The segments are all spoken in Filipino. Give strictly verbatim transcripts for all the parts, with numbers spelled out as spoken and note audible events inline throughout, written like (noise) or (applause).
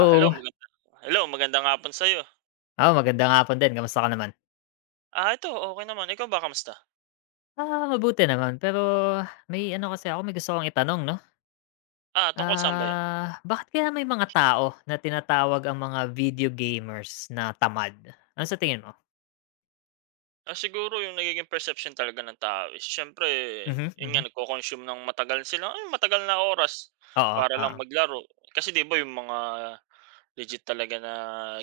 Ah, hello maganda hello magandang hapon sa'yo. Oo, magandang hapon din, kamusta ka naman? Ah, ito okey naman, ikaw ba kamusta? Ah, mabuti naman, pero may ano kasi ako, may gusto akong itanong 'no. Ah, tungkol saan ba 'yan? Ah, bakit kaya may mga tao na tinatawag ang mga video gamers na tamad? Ano sa tingin mo? Ah, siguro yung nagiging perception talaga ng tao is siyempre Mhm, yun nga mhm. nagko-consume ng matagal sila ay matagal na oras Oo, para oo. lang maglaro. Kasi 'di ba yung mga legit talaga na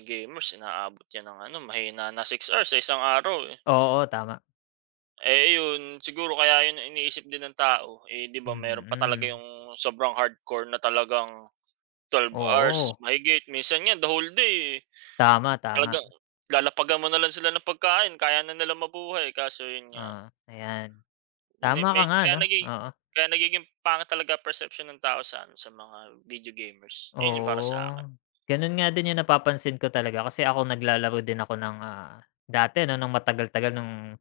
gamers inaabot 'yan ng ano mahina na six hours sa isang araw, eh. Oo, tama. Eh, yun siguro kaya yun iniisip din ng tao, eh, 'di ba meron pa talaga Mm. yung sobrang hardcore na talagang twelve hours Oo, mahigit minsan nga the whole day, eh. tama, Talaga tama. lalapagan mo na lang sila ng pagkain kaya na nila mabuhay kaso yun nga, Oo, ayan. yun eh, Tama ka may nga kaya 'no, naging oo. kaya nagiging pangit talaga perception ng tao sa ano, sa mga video gamers. Yun yung para sa'kin. Oo, gano'n nga din 'yung napapansin ko talaga kasi ako naglalaro din ako ng, ah, dati 'no, nung matagal-tagal nung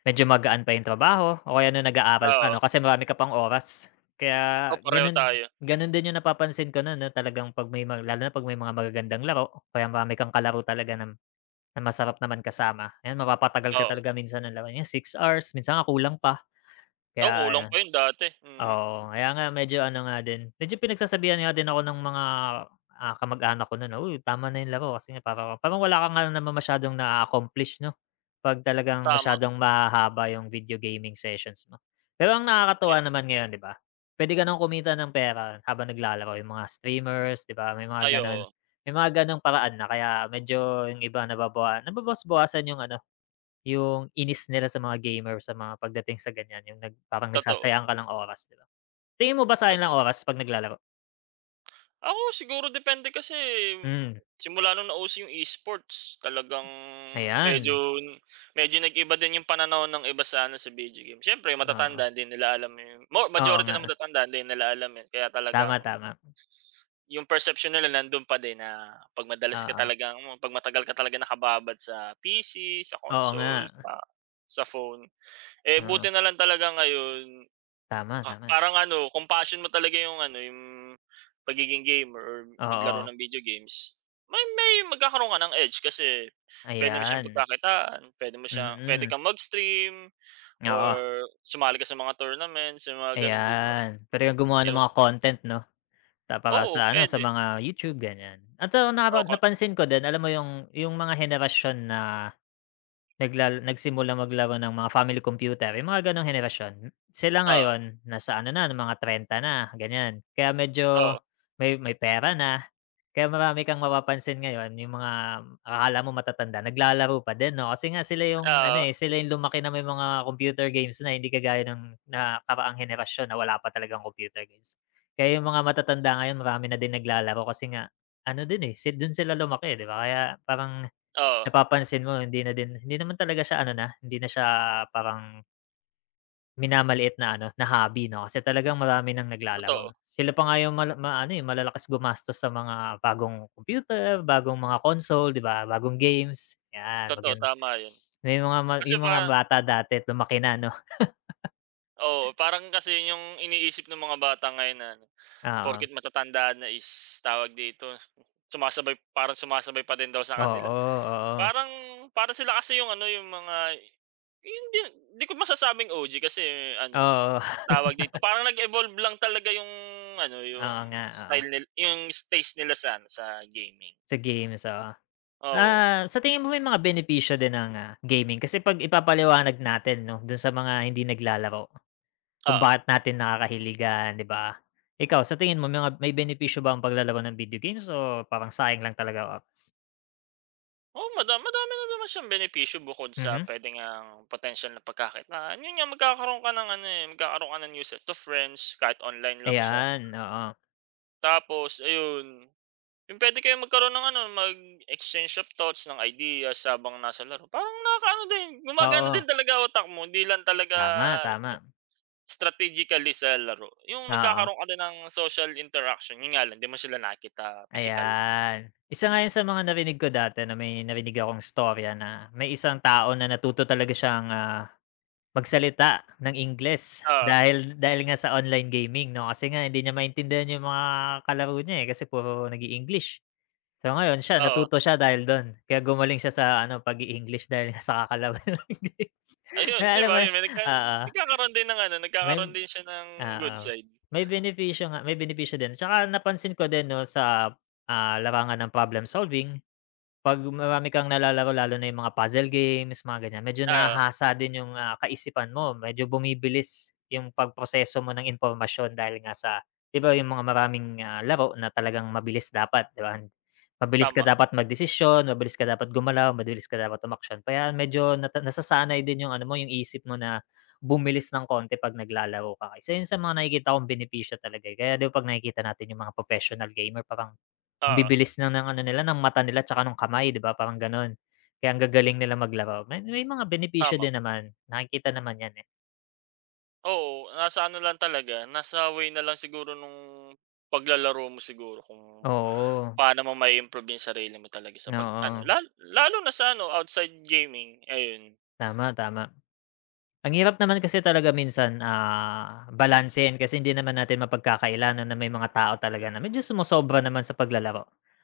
medyo magaan pa yung trabaho o kaya nung Oo, nag-aaral pa 'no, oo. kasi marami ka pang oras. Kaya Oh, pareho ganun tayo, ganun din yung napapansin ko nun 'no, talagang 'pag may mga lalo na 'pag may mga magagandang laro o kaya marami kang kalaro talaga na na masarap naman kasama, ayan mapapatagal ka oo. talaga minsan ng laro niyan, 6 hours, minsan nga kulang pa. Kaya Oo, kulang ano. pa yun dati, mm, Oo, kaya nga medyo ano nga din, medyo pinagsasabihan nga din ako ng mga, ah, kamag-anak ko no'n na, "Uy, tama na 'yung laro." Kasi nga para parang wala ka nga naman masyadong naa-accomplish 'no, 'pag talagang tama. masyadong mahahaba 'yung video gaming sessions mo. Pero ang Ay nakakatuwa naman ngayon 'di ba, puwede ka ng kumita ng pera habang naglalaro, 'yung mga streamers 'di ba, may mga ay oo, gano'n. May mga gano'ng paraan na kaya medyo 'yung iba nababawa nababawas-bawasan 'yung ano, 'yung inis nila sa mga gamer sa mga pagdating sa ganiyan, 'yung nag parang totoo. nagsasayang ka ng oras 'di ba? Tingin mo ba Ay, sayang lang kas oras 'pag naglalaro? ako siguro depende kasi Hmm, simula nung nauso yung esports talagang medyo ayan, medyo nag-iba din yung pananaw ng iba sa ano, sa video game. Siyempre oo. matatanda hindi nila alam yun, mo Oo majority nga, ng matatanda hindi nila alam yun kaya talagang tama, tama, yung perception nila nandun pa din na 'pag madalas ka oo. talagang mo 'pag matagal ka talaga nakababad sa P C, sa Oo nga, console, sa sa phone. Eh, buti oo. na lang talaga ngayon Tama, ka tama. parang ano, kung passion mo talaga yung ano, yung pagiging gamer or maglaro Oo, ng video games, may may magkakaroon ka ng edge kasi puwede mo siyang ayan, pagkakitaan, puwede mo siya puwede mm, kang mag-stream oo, or sumali ka sa mga tournaments, yung mga gano'n, 'di ba? ayan. Pwede kang gumawa ng Yus mga content 'no, ta para Oo, sa ano, sa puwede. mga YouTube, ganyan. At, ah, Oo, napa ka napansin ko din, alam mo yung yung mga henerasyon na Naglal nagsimula maglaro ng mga family computer, yung mga gano'ng henerasyon. Sila oo, ngayon nasa ano na, ng mga trenta na, ganyan. Kaya medyo oo, may may pera na, kaya marami kang mapapansin ngayon yung mga akala mo matatanda, naglalaro pa din 'no, kasi nga sila yung ano, oo, eh, sila yung lumaki na may mga computer games na, hindi kagaya ng nakaraang henerasyon na wala pa talagang computer games. Kaya yung mga matatanda ngayon marami na din naglalaro kasi nga ano din, eh, sit dun sila lumaki, 'di ba? Kaya parang oo, napapansin mo hindi na din hindi naman talaga siya ano na, hindi na siya parang minamaliit na ano, na hobby 'no, kasi talagang marami ng naglalaro. totoo, Sila pa nga yung mala maano, eh, malalakas gumastos sa mga bagong computer, bagong mga console, 'di ba, bagong games, 'yan totoo, magan tama 'yun. may mga ma Kasi yung mga pa bata dati lumaki na 'no, Oo, parang kasi 'yun yung iniisip ng mga bata ngayon na ano. oo. Porket matatanda na is tawag dito, sumasabay parang sumasabay pa din daw sa kanila. Oo, oo. Parang Para sila kasi yung ano, yung mga hindi di di ko masasabing O G kasi ano, Oo, tawag dito, parang nag-evolve lang talaga yung ano, yung oo nga, oo. style nila yung taste nila sa ano, sa gaming. Sa games, oo. Oo, Ah, sa tingin mo may mga benepisyo din ng, ah, gaming kasi 'pag ipapaliwanag natin 'no, dun sa mga hindi naglalaro. Kung oo. bakit natin nakakahiligan, 'di ba? Ikaw, sa tingin mo mga may benepisyo ba ang paglalaro ng video games o parang sayang lang talaga ang oras? Oo, mada madami na naman siyang benepisyo bukod sa Mhm, puwede ang potential na pagkakitaan. Yun nga, magkakaroon ka ng ano, eh, magkakaroon ka ng new set of friends kahit online lang siya. ayan, oo. Tapos ayun. Yung puwede kayong magkaroon ng ano, mag-exchange of thoughts, ng ideas habang nasa laro. Parang nakakaano din, gumagana din Oo, talaga utak mo, hindi lang talaga tama, tama. stra strategically sa laro. Yung Oo, nagkakaroon ka din ng social interaction, yun nga lang, 'di mo sila nakita physical. ayan. Isa nga 'yan sa mga narinig ko dati na may narinig akong istorya na may isang tao na natuto talaga siyang, ah, magsalita ng Ingles Oo, dahil dahil nga sa online gaming 'no, kasi nga hindi niya maintindihan yung mga kalaro niya, eh, kasi puro nag-i-English. So ngayon siya oo. natuto siya dahil dun, kaya gumaling siya sa ano pag-i-English dahil nga sa kakalaban ng English. (laughs) Ayun, Na 'di alam ba, mo yun? yun may nagka Oo, nagkakaroon din ng ano, may nagkakaroon din siya ng good oo. side. May benepisyo nga may benepisyo din. Tsaka napansin ko din 'no sa, ah, larangan ng problem solving. 'Pag marami kang nalalaro lalo na yung mga puzzle games, mga ganyan, medyo Oo, nahahasa din yung, ah, kaisipan mo, medyo bumibilis yung pagproseso mo ng impormasyon dahil nga sa 'di ba yung mga maraming, ah, laro na talagang mabilis dapat, 'di ba? Mabilis ka tama. dapat magdesisyon, mabilis ka dapat gumalaw, mabilis ka dapat umaksyon, kaya medyo nata nasasanay din yung ano mo, yung isip mo na bumilis ng konti 'pag naglalaro ka. Isa yun sa mga nakikita kong benepisyo talaga, eh, kaya 'di ba 'pag nakikita natin yung mga professional gamer parang ang Oo, bibilis lang ng ano nila, ng mata nila tsaka nung kamay 'di ba, parang gano'n. Kaya ang gagaling nila maglaro. May may mga benepisyo tama. din naman, nakikita naman 'yan, eh. Oo, nasa ano lang talaga, nasa way na lang siguro nung paglalaro mo siguro kung Oo, paano mo mai-improve yung sarili mo talaga sa pag ano, oo. lal lalo na sa ano, outside gaming, ayun. Tama, tama. Ang hirap naman kasi talaga minsan, ah, balansehin kasi hindi naman natin mapagkakailanan na may mga tao talaga na medyo sumosobra naman sa paglalaro.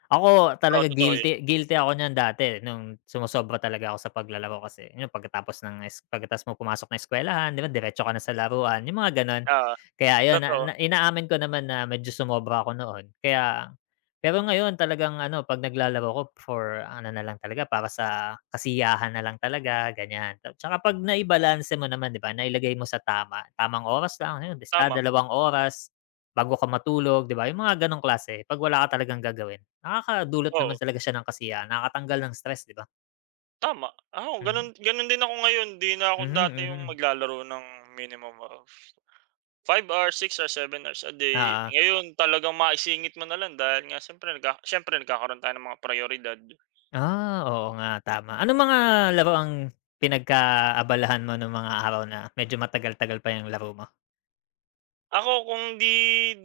Ako Oo, talaga totoo yun. guilty guilty ako niyan dati nung sumosobra talaga ako sa paglalaro kasi yun pagkatapos ng es pagkatapos mo pumasok ng eskuwelahan, 'di ba, diretso ka na sa laruan, yung mga gano'n. Ah, Kaya ayun na totoo, na inaamin ko naman na medyo sumobra ako noon. Kaya pero ngayon talagang ano, 'pag naglalaro ako for ano na lang talaga, para sa kasiyahan na lang talaga, ganyan. At tsaka 'pag naibalanse mo naman, 'di ba, nailagay mo sa tama, tamang oras lang, ayun, isa, tama, dalawang oras bago ka matulog, 'di ba, yung mga gano'ng klase. 'Pag wala ka talagang gagawin, nakakadulot naman oo, talaga siya ng kasiyahan, nakakatanggal ng stress, 'di ba? tama. Ako ganun Mhm. ganun din ako ngayon, 'di na ako Mhm, dati yung mhm. maglalaro ng minimum of five hours, six hours, seven hours a day. Oo. Ngayon talagang maisingit mo na lang dahil nga siyempre nagka siyempre nagkakaroon tayo ng mga prioridad. Ah, oo nga, tama. Anong mga laro ang pinagkaabalahan mo nung mga araw na medyo matagal-tagal pa yung laro mo? Ako kung 'di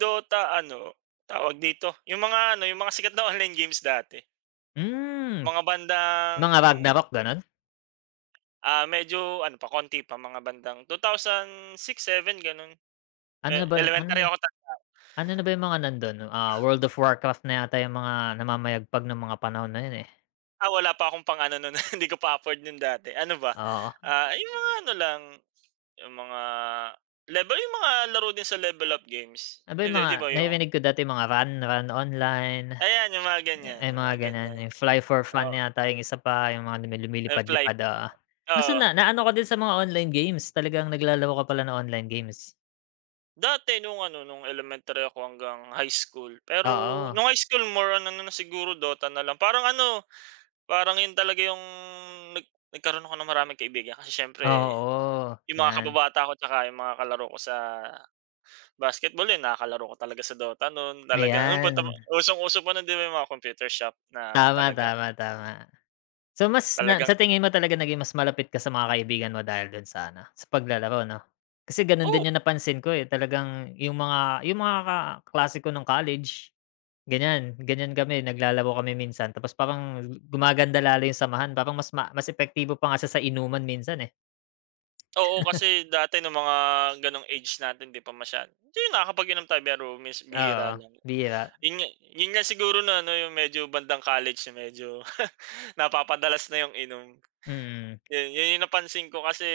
Dota ano, tawag dito, yung mga ano, yung mga sikat na (laughs) online games dati. Hmm. Mga bandang, Mga Ragnarok gano'n? ah, medyo ano pa konti pa, mga bandang two thousand six seven gano'n. Ano Eh, na ba ano elementary na ako ta ano na ba yung mga nando'n, ah, World of Warcraft na yata yung mga namamayagpag nung mga panahon na yun, eh, ah, wala pa akong pang-ano no'n, (laughs) hindi ko pa afford no'n dati. Ano ba, oo. ah, yung mga ano lang, yung mga level yung mga laro din sa level up games. Ano ba yung Hindi, mga 'di ba yung naririnig ko dati mga Ran, Ran Online, ayan yung mga ganyan, eh, yung mga mga ganyan, ganyan. yung Fly for Fun Oh, yata yung isa pa, yung mga lumi Half-Life, lumilipad-lipad, oo. Kaso oo. na naano ka din sa mga online games, talagang naglalaro ka pala ng online games. Dati nung ano, nung elementary ako hanggang high school. Pero Oo, nung high school more on ano na siguro Dota na lang. Parang ano, parang yun talaga yung nag nagkaroon ako ng maraming kaibigan kasi siyempre oo, yung mga 'yan, kababata ko tsaka yung mga kalaro ko sa basketball yun, nakakalaro ko talaga sa Dota noon. Talagang no'n ayan. punta pa usong-uso pa no'n 'di ba yung mga computer shop na Tama, talagang, tama, tama. So, mas na talagang. sa tingin mo talaga naging mas malapit ka sa mga kaibigan mo dahil dun sa ano, sa paglalaro 'no? Kasi ganon Oo, din yung napansin ko, eh, talagang yung mga yung mga kaklase ko nung college, ganyan, ganyan kami naglalaro kami minsan tapos parang gumaganda lalo yung samahan parang mas ma mas epektibo pa nga siya sa inuman minsan, eh. oo. Kasi dati nung mga gano'ng age natin 'di pa masyado hindi nakakapag-inom tayo pero Miss Oo, bihira lang. bihira, Yun nga yun nga siguro na ano, yung medyo bandang college na medyo (laughs) napapadalas na yung inom. mm. Yun, yun yung napansin ko kasi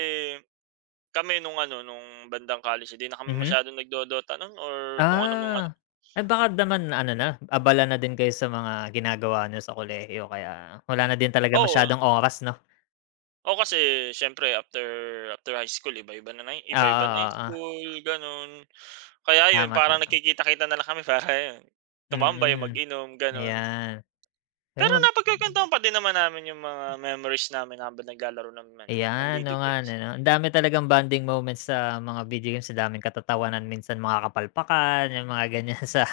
kami nung ano, nung bandang college hindi na kami Mhm. masyadong nagdo-DOTA nun or kung ano mga Ah, ay baka naman ano na, abala na din kayo sa mga ginagawa niyo sa kolehiyo kaya wala na din talaga oo. masyadong oras 'no? Oo, kasi siyempre after after high school iba-iba na na y- iba-iba na Oo, yung oo, school, gano'n. Kaya yun, tama, parang tama. nakikita kita na lang kami (laughs) para yun, tumambay, Mm, mag-inom, gano'n. ayan. Pero Pero mag napagkukwentuhan pa din naman namin yung mga memories namin habang naglalaro ng ano, ng ayan, video oo nga games. ano 'no, ang dami talagang bonding moments sa mga video games, ang daming katatawanan, minsan mga kapalpakan, yung mga ganyan (laughs) sa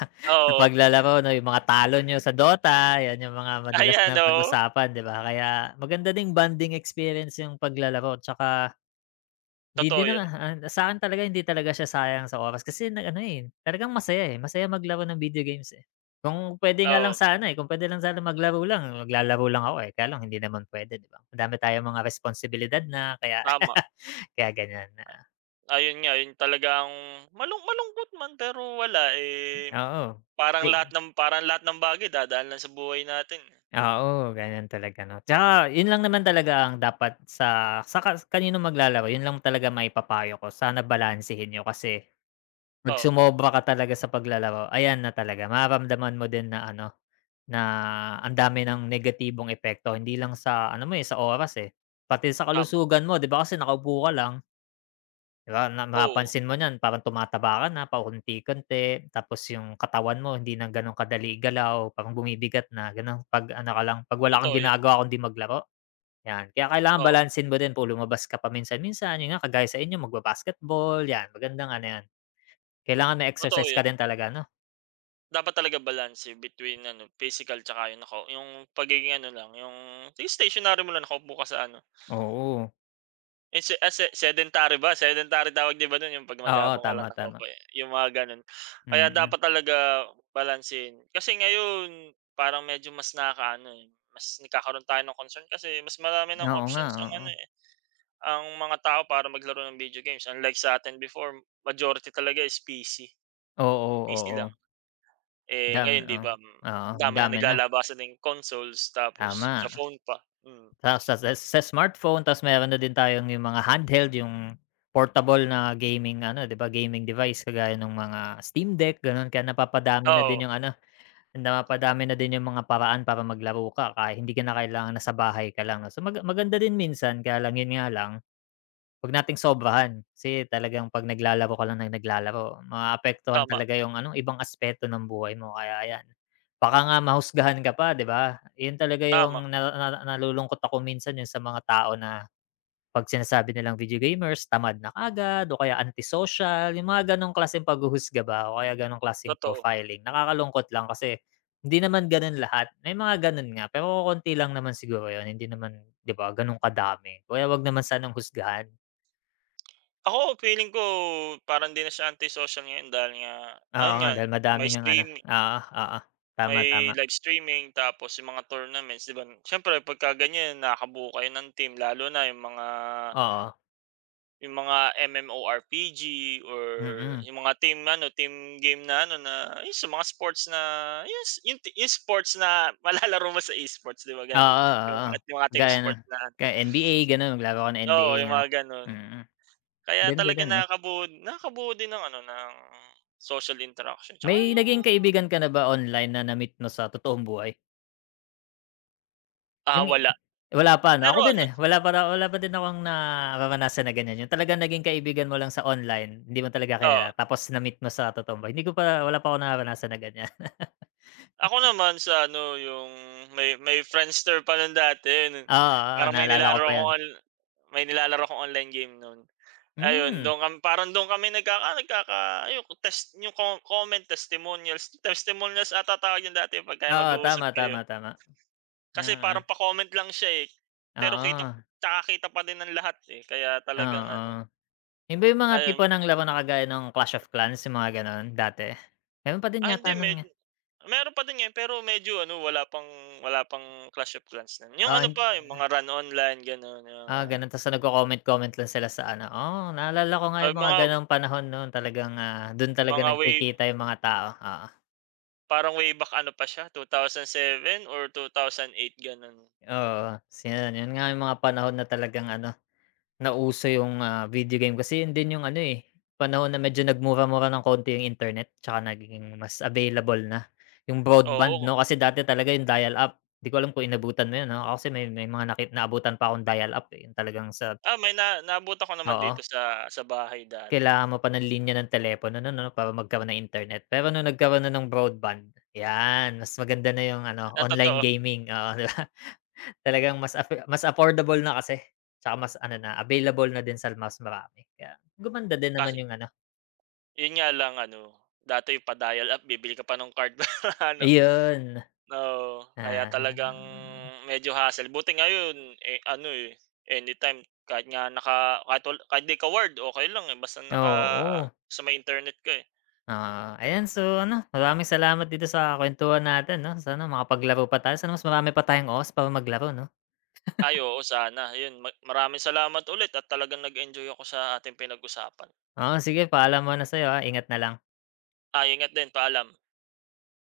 sa Oo. paglalaro 'no, yung mga talo niyo sa Dota, yan yung mga madalas Ayan, na oo. pag-usapan, 'di ba? Kaya maganda ding bonding experience yung paglalaro, tsaka 'di Totoo din 'yun. naman, ah, sa'kin talaga hindi talaga siya sayang sa oras kasi nag ano, eh, talagang masaya, eh, masaya maglaro ng video games, eh. Kung puwede nga Oo, lang sana, eh, kung puwede lang sana maglaro lang, maglalaro lang ako, eh, kaya lang hindi naman puwede, 'di ba? Madami tayong mga responsibilidad na kaya tama. (laughs) kaya ganiyan na Ayun nga, yun talagang malung malungkot man pero wala, eh, oo. parang Di lahat ng parang lahat ng bagay dadaan lang sa buhay natin, eh. oo, ganiyan talaga 'no. Tsaka 'yun lang naman talaga ang dapat sa sa ka kaninong maglalaro, 'yun lang talaga maipapayo ko, sana balansehin niyo kasi 'pag Oo, sumobra ka talaga sa paglalaro, ayan na talaga, mararamdaman mo din na ano na ang dami ng negatibong epekto hindi lang sa ano mo, eh, sa oras, eh, pati sa tama. kalusugan mo 'di ba kasi nakaupo ka lang, 'di ba na Oo, mapapansin mo niyan parang tumataba ka na paunti-unti tapos yung katawan mo hindi na gano'n kadali galaw, parang bumibigat na gano'n 'pag ano ka lang 'pag wala kang totoo 'yun. ginagawa kundi maglaro, 'yan. Kaya kailangan Oo, balansin mo din po lumabas ka paminsan-minsan, minsan yun nga kagaya sa inyo magba-basketball 'yan, magandang ano 'yan. Kailangan may totoo exercise ka 'yun. din talaga 'no? Dapat talaga balanse between ano, physical 'tsaka yung nako yung pagiging ano lang, yung sige stationary mo lang nakaupo ka sa ano. Oo, Eh, se ah, se sedentary ba? Sedentary tawag 'di ba dun yung 'pag oo maghapon ka lang tama, tama. nakaupo, eh, yung mga gano'n. Mm, Kaya mm. dapat talaga balansehin. Kasi ngayon parang medyo mas nakakaano, eh, mas nagkakaroon tayo ng concern kasi mas marami ng Oo nga, options ang ano, oo. eh, ang mga tao para maglaro ng video games. Unlike sa sa'tin before majority talaga is P C, Oo, P C oo. lang. Eh, Dam ngayon 'di oh, ba, hmm, oo, ang dami na dami na, naglalabasan ng consoles tapos sa tama. phone pa. Mm, Tapos sa sa sa smartphone tapos meron na din tayong yung mga handheld, yung portable na gaming ano, 'di ba, gaming device kagaya ng mga Steam Deck, gano'n. Kaya napapadami na oo, din yung ano, napapadami na din yung mga paraan para maglaro ka kahit hindi ka na kailangan nasa bahay ka lang. No? So, mag maganda din minsan kaya lang yun nga lang huwag nating sobrahan, kasi talagang 'pag naglalaro ka lang ng naglalaro, maaapektuhan tama, talaga yung ano, ibang aspeto ng buhay mo. Kaya ayan, baka nga mahusgahan ka pa, 'di ba? Yun talaga tama, yung na na nalulungkot ako minsan yung sa mga tao na 'pag sinasabi nilang video gamers, tamad na kaagad o kaya anti-social, yung mga gano'ng klaseng paghuhusga ba o kaya gano'ng klaseng totoo. profiling. Nakakalungkot lang kasi hindi naman gano'n lahat, may mga gano'n nga, pero kokonti lang naman siguro yun, hindi naman, 'di ba, gano'n kadami. Kaya 'wag naman sanang husgahan. Ako feeling ko parang hindi na siya anti-social ngayon dahil nga Oo ayun nga, nga dahil madami may ngang ano stream oo, oo. Tama, may tama. live streaming tapos yung mga tournaments 'di ba, siyempre pagka ganyan nakakabuo kayo ng team lalo na yung mga Oo, yung mga M M O R P G or mm. yung mga team ano, team game na ano na yung sa mga sports na yes, yung s yung sports na (laughs) malalaro mo sa esports sports 'di ba gano'n? Oo, Yung oo. At yung mga team Gaya ng sports na kaya N B A gano'n, maglaro ka ng oo, N B A yung 'no? mga gano'n. Mm, Kaya ganda talaga din 'no. nakakabuo nakakabuo din ng ano, ng social interaction tsaka May yung, naging kaibigan ka na ba online na na-meet mo sa totoong buhay? ah, Yung wala. wala pa 'no? Pero Ako din, ano, eh, wala pa ra wala pa din akong nararanasan na ganyan, yung talagang naging kaibigan mo lang sa online, hindi mo talaga oo, kilala tapos na-meet mo sa totoong buhay. Hindi ko pa wala pa akong nararanasan na ganyan. ako naman sa ano, yung may may Friendster pa nun dati nun (laughs) Oo, oo, parang may naalala ko nilalaro pa akong yun. on may nilalaro akong online game nun. Ayun, Hmm, dun kam parang dun kami nagkaka nagkaka ayun test yung co comment, testimonials, testimonials ata tawag yun dati pagka oo, mag-uusap tama, kayo. tama, tama. Kasi Oo. parang pa-comment lang siya, eh, pero kita Oo, tsaka kita pa din ng lahat, eh, kaya talagang ano, oo. Yun ba yung mga tipo ayun. ng laro na kagaya ng Clash of Clans, yung mga gano'n dati? Meron pa din Ah, hindi yata nun med nga meron pa din 'yan pero medyo ano wala pang wala pang Clash of Clans na. Yung oo, ano pa yung mga run online gano'n, oo mga gano'n ta's nagko-comment-comment lang sila sa ano, oo naalala ko nga ah, yung mga mga gano'ng panahon noon talagang, ah, dun talaga mga way nagkikita yung mga tao, oo. parang way back ano pa siya two thousand seven or two thousand eight gano'n. Oo, so yun, yun nga yung mga panahon na talagang ano nauso yung, ah, video game kasi yun din yung ano, eh, panahon na medyo nagmura-mura ng konti yung internet tsaka naging mas available na yung broadband Oo, 'no, kasi dati talaga yung dial-up. 'Di ko alam kung inabutan mo yun, ah, ako kasi may may mga naki naabutan pa akong dial-up, eh, yung talagang sa ah, may na naabutan ako naman dito oo, sa sa bahay dati, kailangan mo pa ng linya ng telepono nun 'no, no, para magkaroon ng internet. Pero nung nagkaroon na ng broadband, 'yan mas maganda na yung ano, ang online totoo gaming, oo, (laughs) 'di ba? Talagang mas affor mas affordable na kasi, tsaka mas ano na, available na din sa mas marami kaya gumanda din naman kasi yung ano yun nga lang ano, dati pa dial-up bibili ka pa ng card (laughs) para ano. ayun, Oo, kaya ah, talagang medyo hassle. Buti ngayon, eh, ano, eh, anytime kahit nga naka kahit wal kahit 'di ka wired okey lang, eh, basta naka oo. sa may internet ka, eh. Oo, ayan so ano, maraming salamat dito sa kuwentuhan natin 'no, sana makapaglaro pa tayo, sana mas marami pa tayong oras para maglaro 'no? Ay, oo, sana. Ayun, ma maraming salamat ulit at talagang nag-enjoy ako sa ating pinag-usapan. Oo, sige paalam muna sa'yo, ah, ingat na lang. Ah, ingat din, paalam.